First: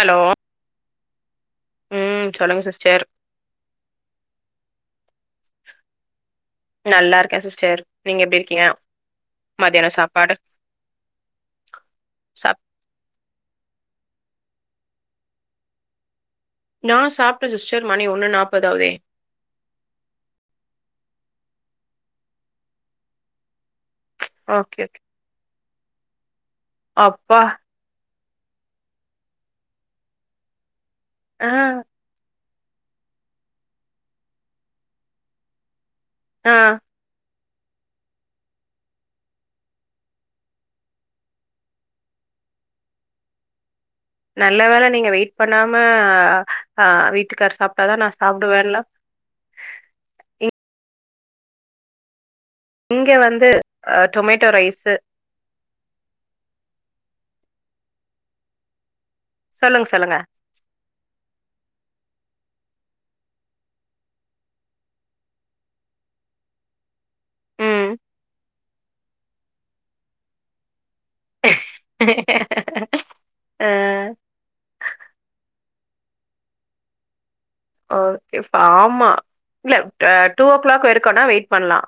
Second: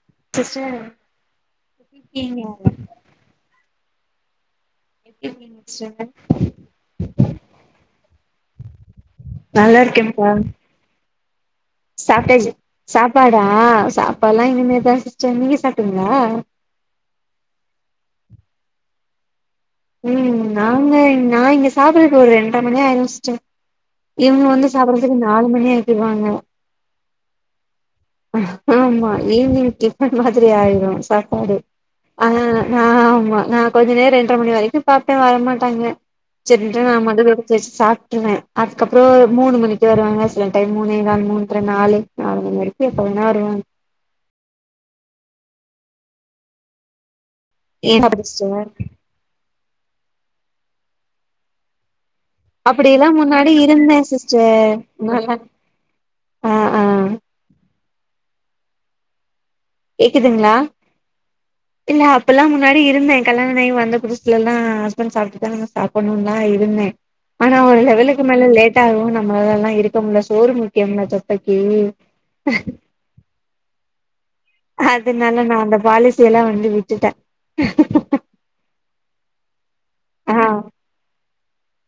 Hello sister ம் எப்டிருக்கீங்க? சொல்லுங்க சிஸ்டர் [inaudible] நல்லா இருக்கே சிஸ்டர் நீங்க எப்டி இருக்கீங்க மதியானோ நல்லார்க்கேம்ப்பா சாப்பாடு சாப்டேஜு சாப் சாப் ப்பாடா சாப்பால்லா இனிமேதா சிஸ்டர் நீங்க சாப்டீங்ளா நா சாப்ட்ட சிஸ்டர் மணி ஒண்ணு நாப்பதாவ்தே ம் நாங்க நான் இங்க சாப்பறக்கு ஒரு ரெண்ட்ர மணி ஆய்ரு சிஸ்டர் இவுங்க வந்து ஓகே ஓகே சாப்ட்றது நாலு மணி ஆய் கிர்வாங்ளா அப்பா ஆமா ஈவினிங் டிப்பன் மாதிரி ஆயிரு ஆ சாப்பாடு ஆ ஆமா நா கொஞ்ச நேர் ரெண்ட்ர மணி வரைக்கு பாப்பே வரமாட்டாங்க ஆ சரி விடுங்க [unintelligible] செச்சு சாப்ட்ருவே அதுக்கப்றோ மூணு மணிக்கு வருவாங்க சில டைம் மூணேகால் மூண்ற நாலு நாலு மணி வர எப்ப வேணா வருவாங்க நல்ல வேல நீங்க வெயிட் பண்ணாம ஆஹ் வி ட்டுக்கார் சாப்ட்டாதா ஏன் நா சிஸ்டர் சாப்டுவேல்லா அப்டியெல்லா இங்க வந்து முன்னாடி அ இருந்தே டொமேட்டோ சிஸ்டர் ரைஸு ஆ ஹ் ஆஹ் சொல்லுங்க சொல்லுங்க கேக்குதுங்ளா இல்ல அப்பில்லா முன்னாடி இருந்தே கல்யாண ஆயி வந்த புதுசுலெல்லா ஹஸ்பண்ட் சாப்ட்டுதா சாப்பட்ணுன்லா இருந்தே ஆனா ஒரு ம் லெவலுக்கு மேல லேட்டாகவு நம்மளால லா இருக்க முட்ல சோறு முக் க்யம் ல தொப்பக்கி ஆஹ அதனால நா அந்த பாலிசி எல்லா வந்து விட்டுட்டே ஓகே ஃபார்மா இல்ல அ ஆ டூ ஓ கிளாக் வரைக்குனா வெயிட் பண்லாம்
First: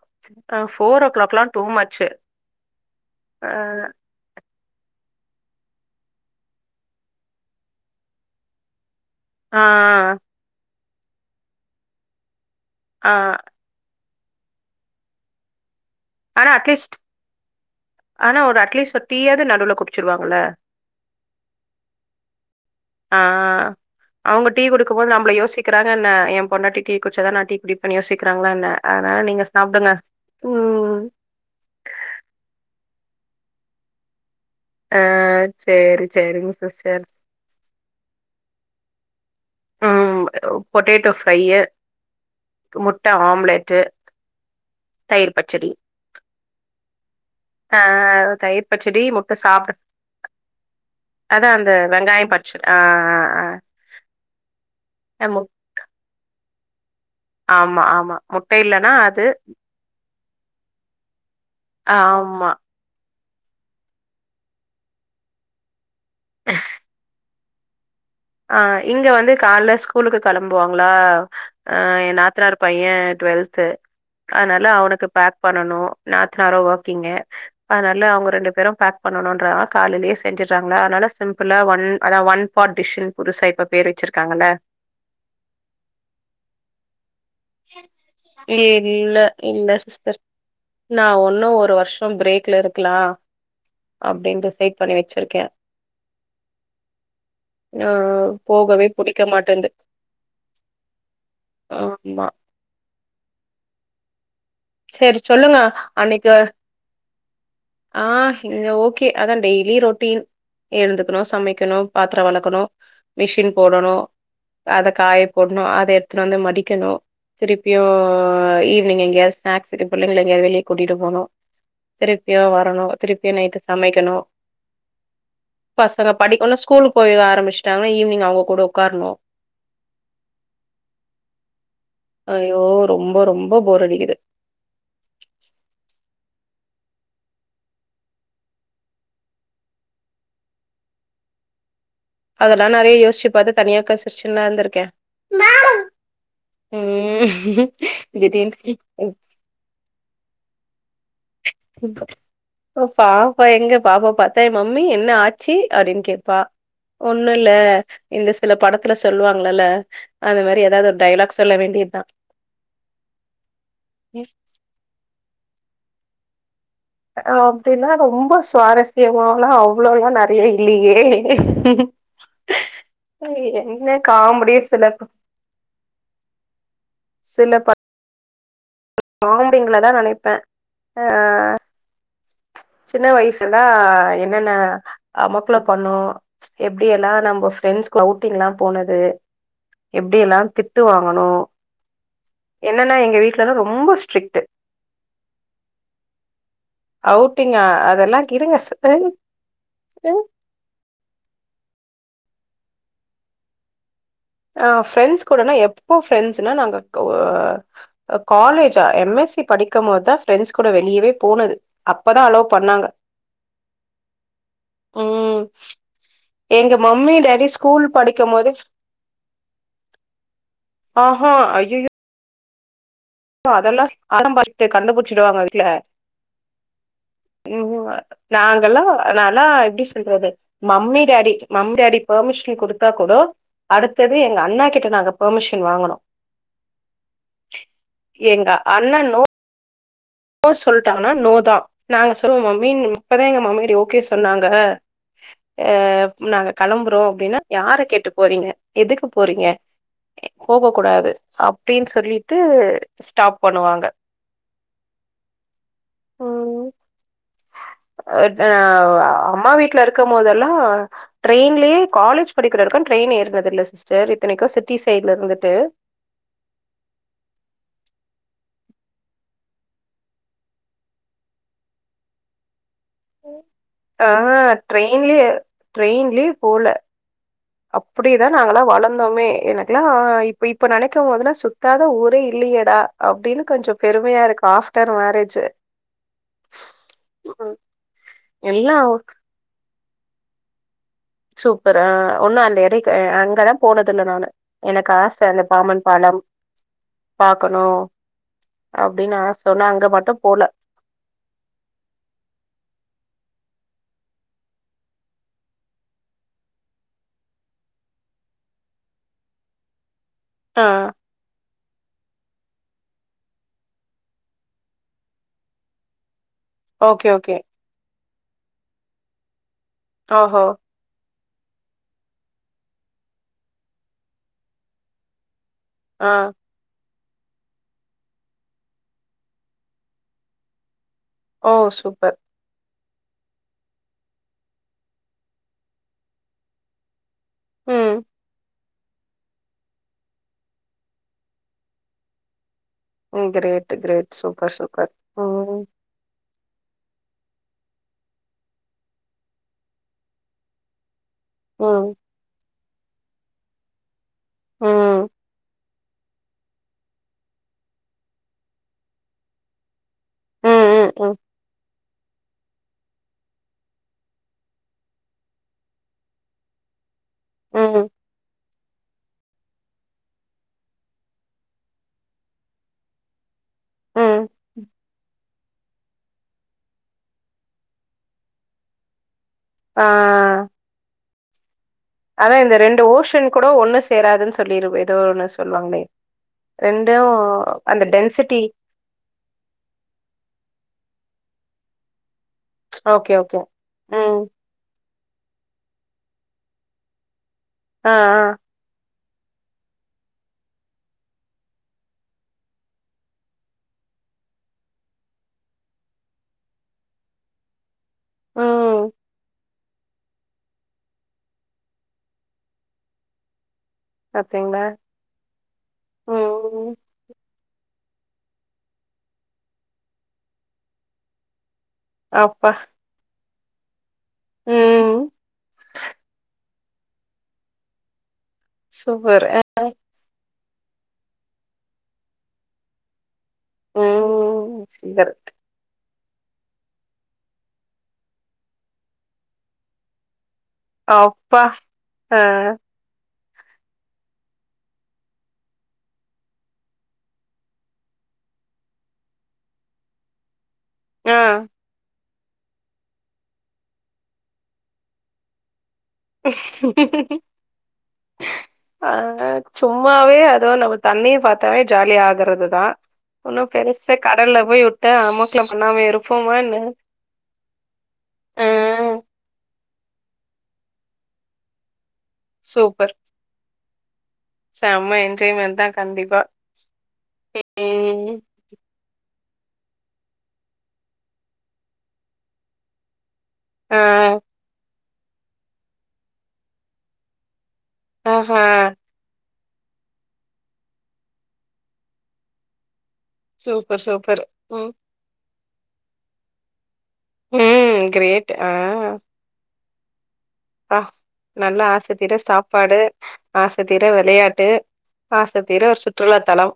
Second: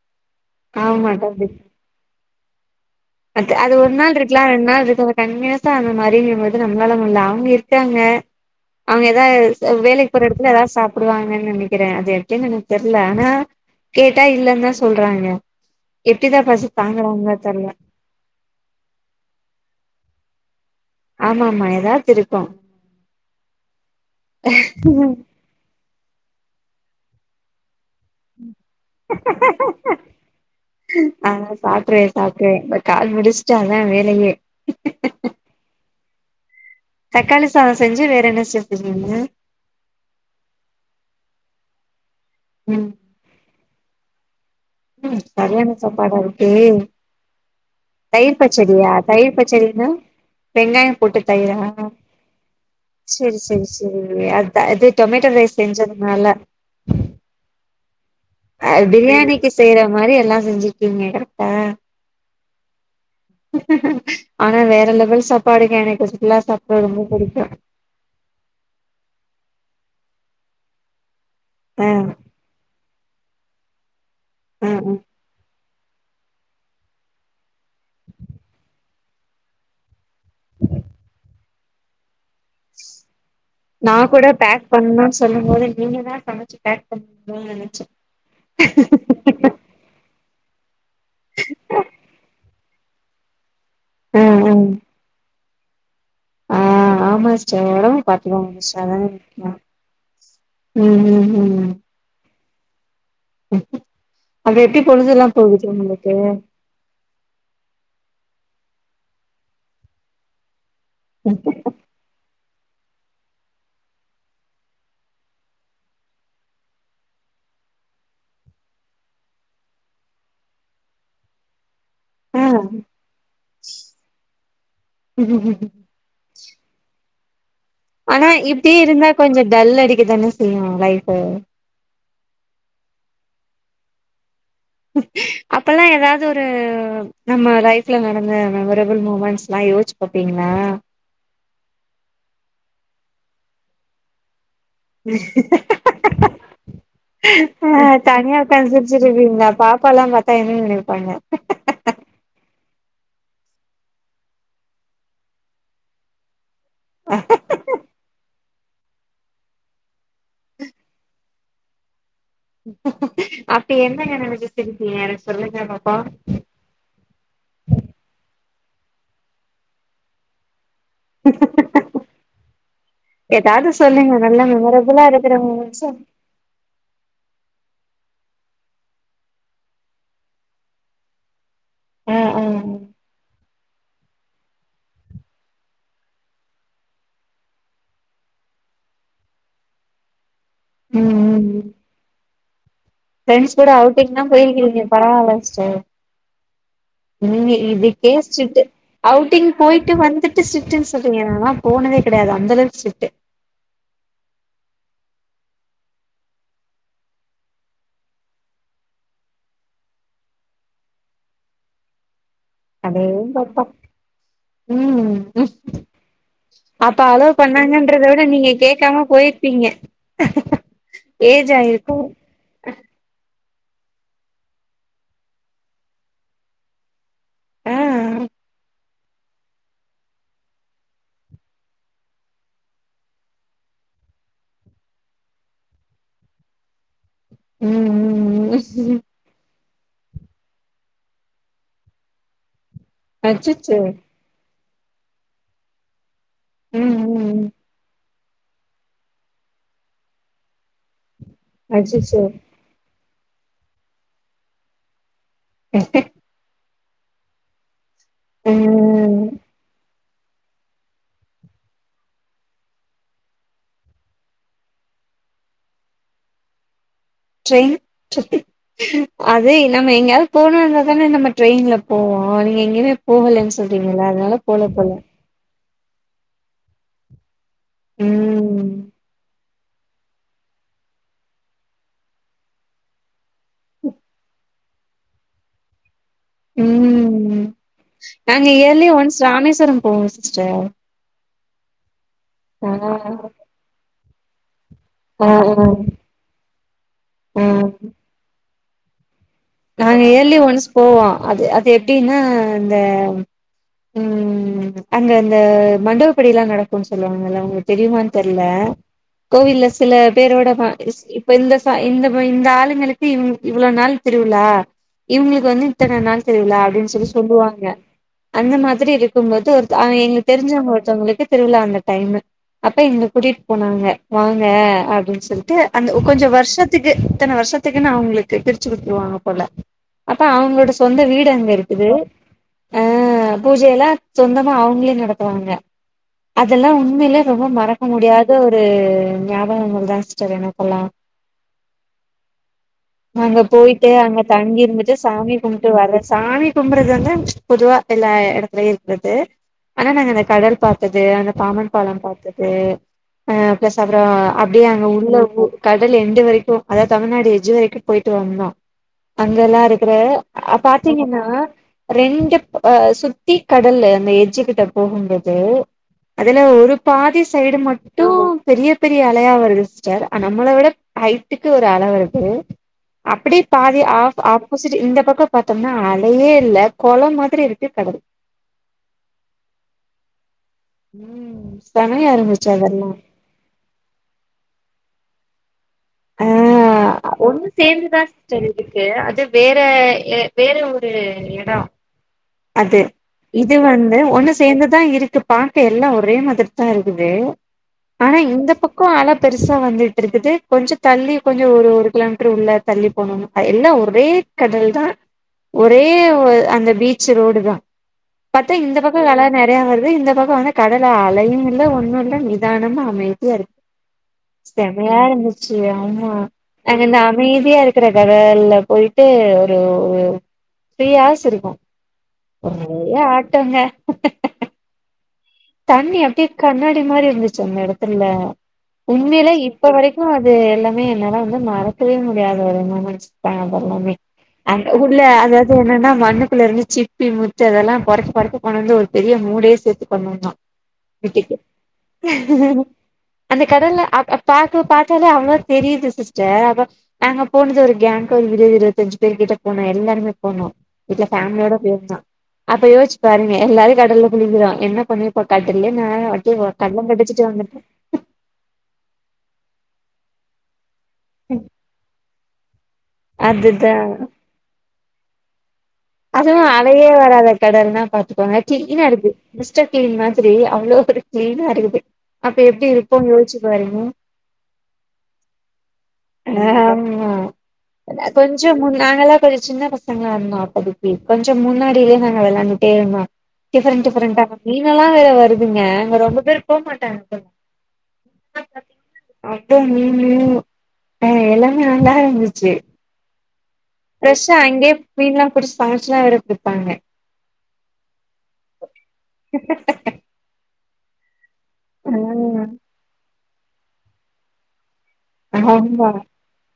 ஆ போர் ஓ கிளாக் எல்லா டூ மச்சு அ ஆ அது ஒரு நாள் இருக்கலா ரெண்டு நாள் ஒருதங்க தன்மையா தா அந்த மாதரின் போது நம்மளால முட்ல அவங்க இருக்காங்க அவங்க ஆ ஏதாவ வேலைக்கு போற ஆ இடத்துல ஏதாவ சாப் போடுவாங்கனு நனைக்கிறன் அது எப்டினு என தெர்ல ஆ ஆனா கேட்டா இல்லந்தா சொல்றாங்க எப்டிதா ஆனா பசி அட்லீஸ்ட் தாங்குறாங்கலோ தெர்ல ஆனா ஒரு அட்லீஸ்ட் ஒரு டீயாது நடுவுல குடிச்சிருவாங்கல ஆமா ஆமா எதாச்சு இருக்கு ஆஹ் அவங்க டீ குடிக்கு போது நம்மள யோசிக்கிறா என்ன என் பொண்டாட்டி டீ குடிச்சாதா நா டீ குடி ன்னு யோசிக்கிறாங்களா என்ன அதனால நீங்க சாப்டுங்க உம் ஆ சாப்ட்றே சாப்ட்றே இந்த கால் முடிச்ட்டு அதா வேலயே அ சேரி சேரிங் சிஸ்டர் என்னங்க ஆ பொட்டேட்டோ ஃப்ரையு ம் முட்ட ஆம்ப்லெட்டு ம் சரியான சாப்பாடா இருக்கே ஆ தயிர் பச்சடியா பச்சடி, முட்ட தயிர் சாப்ட பச்சடின்னா வெங்காயம் போட்டு அதான் தயிரா அந்த வெங்காயம் பச்சடி ஆ செரி ஆ ஆ. செரி செரி ட்ட இது அ, டொமேட்டோ முட் ரைஸ் செஞ்சதுனால ஆமா ஆமா முட்ட அ இல்லன்னா அது பிரியாணிக்கி செய்ற மாரி எல்லா செஞ்சுட்டீகீங்க கரெக் அ ஆமா ஆனா வேற லெவல் சாப்பாடுங்க எனக் [unintelligible] சாப்ட ரொம்ப புடிக்கு ஆ இங்க வந்து கால்ல ஸ்கூலுக்கு கெளம்புவாங்களா ஆ ஏ நாத்தனார் பையே டுவெல் த்து அனால ஆ ஆ அவனுக்கு பேக் பண்ணனு நாத்தனாரு ஓக்கிங்கு அதனால அவங்க ரெண்டு பேரும் பேக் பண்ணணுன்றா காலைலயே செஞ்சிர்றாங்களா அதனால சிம் ப்புலா ஒன் அதா ஒன் பாட் டிஷ்ஷுன் நா கூட பேக் பண்ணுன் சொல்லம் போது நீங்க தா சமச்சு பேக் பண் இல்ல இல்ல சிஸ்டர் நா ஒன்னு ஒரு வர்ஷொ ப்ரேக்ல இருக் குலா ஆ அப்டின் டிசைட் பண்ணி வச்சிருக்கே ஆ ஆமா சிஸ்டர் ஆ ஒடம்பு பாத்துக்கோங்க சிஸ்டர் போகவே அதானே புடிக்க முக்கியொ மாட்டேன்து ம் ம் ம் ஆமா அப்ப எப்டி சேரி பொழுதுல்லா சொல்லுங்க போகுது உங்களுக்கு அன்னைக்கு ஆ இங்க ஓகே அதா டெய்லி ரொட்டீன் எழ்ந்துக்குணு சமைக்கணு பாத்ரொ வெளக் ருக்கனு மிஷின் போடணு மேல காய போடனு அத எடுத்துட்டு வந்து மடிக்கணு திருப்பியு ஈவினிங் எங்கயா ஸ்னாக்ஸ்க்கு பிள்ளைங்கள எங்கயாவது வெளியே கூட்டிகிட்டு போனு ஆ திருப்பியு வரணு திருப்பியு நைட்டு சமைக்கணு பசங்க படிக்னு ஸ்கூ கூல் போயி ஆரம்பிச் ஆனா இப்டியே இருந்தா கொஞ்சோ டல் அடிக்குதானே செய்யு லைஃப் ஐயோ! ரொம்ப ரொம்ப போர் அடிக்குது அப்பல்லாம் ஏதாவது ஒரு நம்ம லைஃப்ல நடந்த மெமரபிள் மூமெண்ட்ஸ் எல்லாம் யோசிச்சு பாப்பிங்களா அதெல்லா நெறைய யோசிச்சு பா உக்காந்து சிரிச்சு ன்லா இருந்திருக்க இருக்கே ம் ஆஹ் தனியா ஒக்காந்து சிரிச்சுட்டு திடீர்னு இருங்கிங்ளா பாப்பா எல்லா பாத்தா என்ன நினைப் ப் பாப் அப்ப எங்க பாப்ப பாத்தா என்ன மம்மி என்ன ஆச்சு அப்டின்னு கேட்பா ஒண்ணு இல்ல இந்த சில படத்துல சொல்லுவாங்கல்ல அந்த மாதிரி ஏதாவது ஒரு டைலாக் சொல்ல வேண்டியது தா அப்ப என்ன நென்ன ச்சு சிரிப்பீங்க சொல்லுங்கமாப்பா அப்டின்னா ரொம்ப சுவாரஸ்யமால்லா அவ்ளோவுளா நெறைய இல்ல ஏய் ஏய் ஏதாவது என்ன சொல்லுங்க நல்ல காம்மடியே சிலப் மெமரபிளா இருக்கிற மூமெண்ட்ஸ சிலப் பாம்பிங்கள தா நெனைப்பே அஹ் ஆ ஆ சின்ன வயசு எல்லா என்னென்ன அமக்குள பண்னோ எப்டி எல்லா நம்ம ப்ரெண்ஸ் கூட அவுட்டிங்லா போனது எப்டி எல்லா திட்டு ம் வாங்கனோ ம் என்னென்னா எங்க வீட்லலா ஃப்ரெண்ட்ஸ் ரொ அவுட்டிங்லா போயிருக்கீங்க பரவால சிஸ்டர் நீங்க அவுட்டிங்கா இதுக்கே அதெல்லா இருங்க ஸ்ட்ரிக்ட் அவுடிங் போட்டு வந்துட்டு ஸ்ட்ரிக்ட்னு சொல்லிறீங்க நாளா போனதே கெடையாது அந்தளவுக்கு ஸ்ட்ரிக்டு ஆ ஃப்ரெண்ட்ஸ் கூடனா எப்போ ப்ரெண்ட்ஸ்னா நாங்க காலேஜா எம் எஸ் சி படிக்கும் போதுதா ப்ரெண்ட்ஸ் கூட வெளியவே போனது அப்பதா அலவ் அதேதங்ப்பா உம் ம் எங்க அப்ப மம்மி அலவ் டாடி ஸ்கூல் பண்ணாங்கன்றத விட படிக்கும் நீங்க போது கேட்காம ட்காம போயிருப்பீங்க ஆஹா ஏஜ் ஐயயோ ஆயிருக்கு அதெல்லா [inaudible] கண்டுபுடுடிச்சுடுவாங்க வீட்ல ஆ உம் நாங்கல்லா நாலா எப்டி சொல்றது mummy daddy mummy daddy permission குடுத்தாக் கூட அடுத்தது எங்க அண்ணா கிட்ட நாங்க பர்மிஷன் வாங்கனு ம் எங்க ம் ம் அண்ணனு நோ சொல்ட்டாங்கனா நோ தா நாங்க சொல்லு மீன் இப்பதா எங்க மாமியார் அச்சச்சோ ஓகே சொன்னாங்க அ நாங்க ம் களம்புறோ அப்டினா ம் யார கேட்டு போறீங்க எதுக்கு போறீங்க போக கூடாது அப்டின் அச்சச்சோ சொல்லிட்டு ஸ்டாப் பண்ணுவாங்க அ ஆ ம் அம்மா வீட்ல இருக் கம் போதெல்லா ட்ரெயின்லயே காலேஜ் படிக்ற வரைக்கு ட்ரெயின் ஏற்னதில்ல சிஸ்டர் இத்தனைக்கு சிட்டி சைட்ல இருந்துட்டு ட்ரெயின் ட்ரெ அதே நம்ம எங்யாது போனோனாதானே நம்ம ட்ரெயின்ல போவோ நீங்க எங்கைமே போகலேன் சொல்றீங்கல்ல ஆ அதனால போல போல ட்ரெயின்லயே ட்ரெயின்லயே போல அப்டிதா நாங்களா ம் வளந்தோமே எனக் க்லா இப்ப இப்ப நெனைக்கெம் போதுலா சுத்தாத ஊரே இல்லையேடா அப்டினு கொஞ்சொ பெருமையா இருக்கு ஆஃப்டர் மேரேஜு ம் நாங்க எல்லா இயர்லி ஒன்ஸ் ராமேஸ்வரம் போவோ சிஸ்டர் சூப்பர் ஆ ஒன்னு அந்த ஆ எடை க அங்கலா போனதில்ல நானு எனக்கு ஆச ஆ ஆ அந்த பாமன் பாலம் ஆ பாக்கணு அப்டின்னு ஆஸ் நாங்க இயர்லி ஒன்ஸ் போவோ அது அது எப்டின்னா இந்த ம் அங்க அந்த மண்டகப்படில்லா நடக்குன் சொல்லுவாங்கல்ல உங்களுக் தெரியுமான் தெர்ல கோவில்ல சில பேரோட ப ஆ ஸ் இப்ப இந்த ப இந்த இந்த ஆளுங்களுக்கு இவ் இவ்ளோ நாள் திருவிழா இவுங்களுக்கு வந்து இத்தன நாள் திருவிழா அப்டின் ஓகே சொல்லி ஓகே சொல்லுவாங்க அந்த மாதிரி இருக்கும் போது ஒரு த அ எங்ளுக் ஓஹோ தெரிஞ்சவங்க ஒருத்தவ்ங்களுக்கு திருவிழா அந்த டைமு அப்ப எங்ள கூட்டிட் போனாங்க வாங்க அப்டின் சொல்லி ட்டு அந்த ஆ கொஞ்சொ வர்ஷத்துக்கு இத்தன வர்ஷத்துக்கு நா உங்களுக்கு பிரி ச்சி விட்டுருவாங்க போல அப்ப அவுங்களோட சொந்த வீடு அங்க ஓ இருக்குது சூப்பர் ஆ பூஜையெல்லா சொந்தமா அவுங்களே நடத்துவாங்க அதெல்லா உண்மைலே ரொம்ப மறக்க ம் முடியாத து ஞாபகங்கள் தா சிஸ்டர் எனக்கெல்லா அங்க உங்கிரே போயிட்டு அங்க தங்கி இருந்துட்டு சாமி கும்ட்டு வர சாமி கும்பறது வந்து பொதுவா எல்லா எடத்துலயு இருக்கது ஆனா நாங்க அந்த கடல் பாத்தது அந்த பாம்பன் பால ம் பாத்தது ஆஹ் பேசப் அப்பற அப்டியே அங்க ம் உள்ள கடல் எண்டு வரைக்கு அதாது தமிழ்நாடு எட்ஜ் வரைக்கு போயிட்டு வந்தோ அங்கெல்லா இருக் த்ரு ம் ஆஹ் ம் பாத்தீங்கன்னா ரெண்டுப் சுத்தி கடலு அந்த எட்ஜ் கிட்ட போகும்போது அதுல ஒரு பாதி சைடு ம் ம் மட்டு பெரிய பெரிய அலையா வருது சிஸ்டர் நம்மள விட ஹைட்டுக்கு ஒரு அலை வருது அப்டிப் பாதி ஆப் ம் ஆப்போசிட் இந்த பக்க பாத்தோம்னா அலையே இல்ல கொள மாரி இருக்கு கடல் ஆஹ் உம்ஸ் ஆனா இந்த ரெண்டு ஓஷன் கூட ஒண்ணு சேராதுன்னு சொல்லிரு ஏதோ ஒன்னு சொல்வாங்களே ஆஹ் ஒண்ணு சேர்ந்துதா டென்சிட்டி சிஸ்டர் இருக்கு அது வேற வேற ஒரு ஆ அது ஓகே, ஓகே. இது வந்து ம். ஒண்ணு சேந்துதான் இருக் இ பாக்க எல்லா ஒரே மதிர தா இருக்குது ஆ, ஆனா ஆ. இந்த பக்கம் அல பெருசா வந்துட்ருக்குது கொஞ்ச தள்ளி கொஞ்ச ஒரு ஒரு கிலோமீட்டர் உள்ள தள்ளி போனண எல்லா ஒரே கடல் தா ஒரே ஒ அந்த பீச் ஷிரோடுதா பத்தா இந்த ம். பக்கம் அல நெறைய வரு அ இந்த பக்க வந்து கடலை அலையு இல்ல ஒண்ணு இல்லை நிதானமா அமைதியா இருக்கு பாத்தீங்களா? செமையா இருந்துச்சு ஆமா ம். அதுல அமை ப்பியா இருக்கிற கடல்ல போயிட்டு ஒரு த்ரீ ஹார்ஸ் இருக்கு அ ஏ [unintelligible] ட்டோங்க உம் தண்ணி அப்டியே கண்ணாடி மாரி இருந்துச்சு அந்த ஏடத்துல்ல சூப்பர். உண்மையில அ. இப்ப வரைக்கு இது எல்லாமே என்னால வந்து மறக்கவே முடியாது ஒரு மொமெண்ட்ஸ் தா அது எல்லாமே ம். அந்த உள்ள சூப்பர். அதாவது என்னன்னா மண்ணுக்குல இருந்து சிப்பி முத்து அதெல்லா பொறுக்கி பொறுக்கி கொண்டு வந்து ஒரு பெரிய மூடே சேத்து பண்ணுவ நா அப்பா, ஆ அந்த கடல்ல அ பாக்க பாத்தாலே அவ்வளோ தெரியுது சிஸ்டர், அப்ப நாங்க போனது ஒரு கேங்க்கு ஒரு இருவது இருவத்தஞ்சு பேரு கிட்ட போனோ எல்லாருமே போனோ வீட்ல ஆ. ஃபேமிலியோட போயிருந்தா அப்ப யோசிச்சு பாருங்க எல்லாரு கடல்ல குளிக்கிறோ என்ன பண்ணிருப் போ கட அ சும்மாவே அதுவு நமக் தண்ணிய பாத்தாவே ஜாலி ஆக றதுதா இன்னு அதுதா பெருசா கடல்ல போயி விட்டா அமக்களம் அதுவு அலையே வராத கடல்ன்னா பாத்துக்கோங்க கிளீனா ஆ. இருக்கு மிஸ் டர் கிளீன் மாதிரி அவ்ளோ ஒரு கிளீனா இருக்குது அப்ப எப்டி சூப்பர். இருக்குன்னு யோசிச்சு பாருங்க செம்ம என்ஜாய்மென்ட் தான் கண்டிப்பா. ஆமா ம் கொஞ்சோ மு நாங்கல்லா கொஞ்சொ சின்ன பசங்களா இருந்தா படிப் கொஞ்சம் முன்னாடியிலயே நாங்க வெளாண்டுட்டே இருந்தோ ஆ டிஃபரண் டிஃபரெண்டா நீங்கல்லா வருதுங்க அங்க ரொம்ப பேர் போமாட்டாங்க ஆஹ அப்போ மீனு அ எல்லாமே நல்லா இருந்துச்சு சூப்பர் சூப்பர் ஃப்ரெஷ்ஷா ம் அங்கேய மீன்லா புடிச் சமச்லா வேற குடுப்பாங்க ம் கிரேட் ஆ ப்பா நல்லா ஆசத்தீர ம் சாப்பாடு ஆசத்தீர வெளையாட்டு ஆசத்தீர ஒரு ஆமா சுற்றுலா தலம்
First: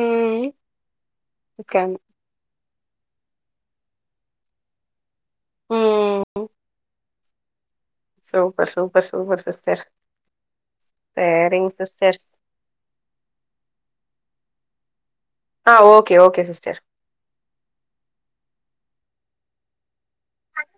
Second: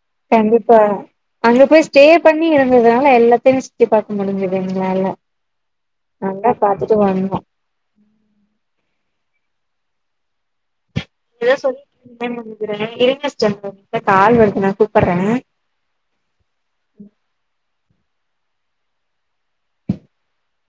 ம் கண்டிப்பா அங்க போய் இருக்காங்க ஸ்ட்டே பண்ணி இருந்ததா எல்லாத்தைமே சுத்தி பாக்க முடிஞ்சிது எங்களால ம் நல்லா பாத்துட்டு வந்தோ சூப்பர் சூப்பர் சூப்பர் சிஸ்டர் எதோ சரிங்க சொல்லிட்டு சிஸ்டர் இருந்திங்கனு நினைக்குற இருங்க சிஸ்டர் கால் வருதுனா கூப்பர்றே ஆஹ் ஓகே ஓகே சிஸ்டர்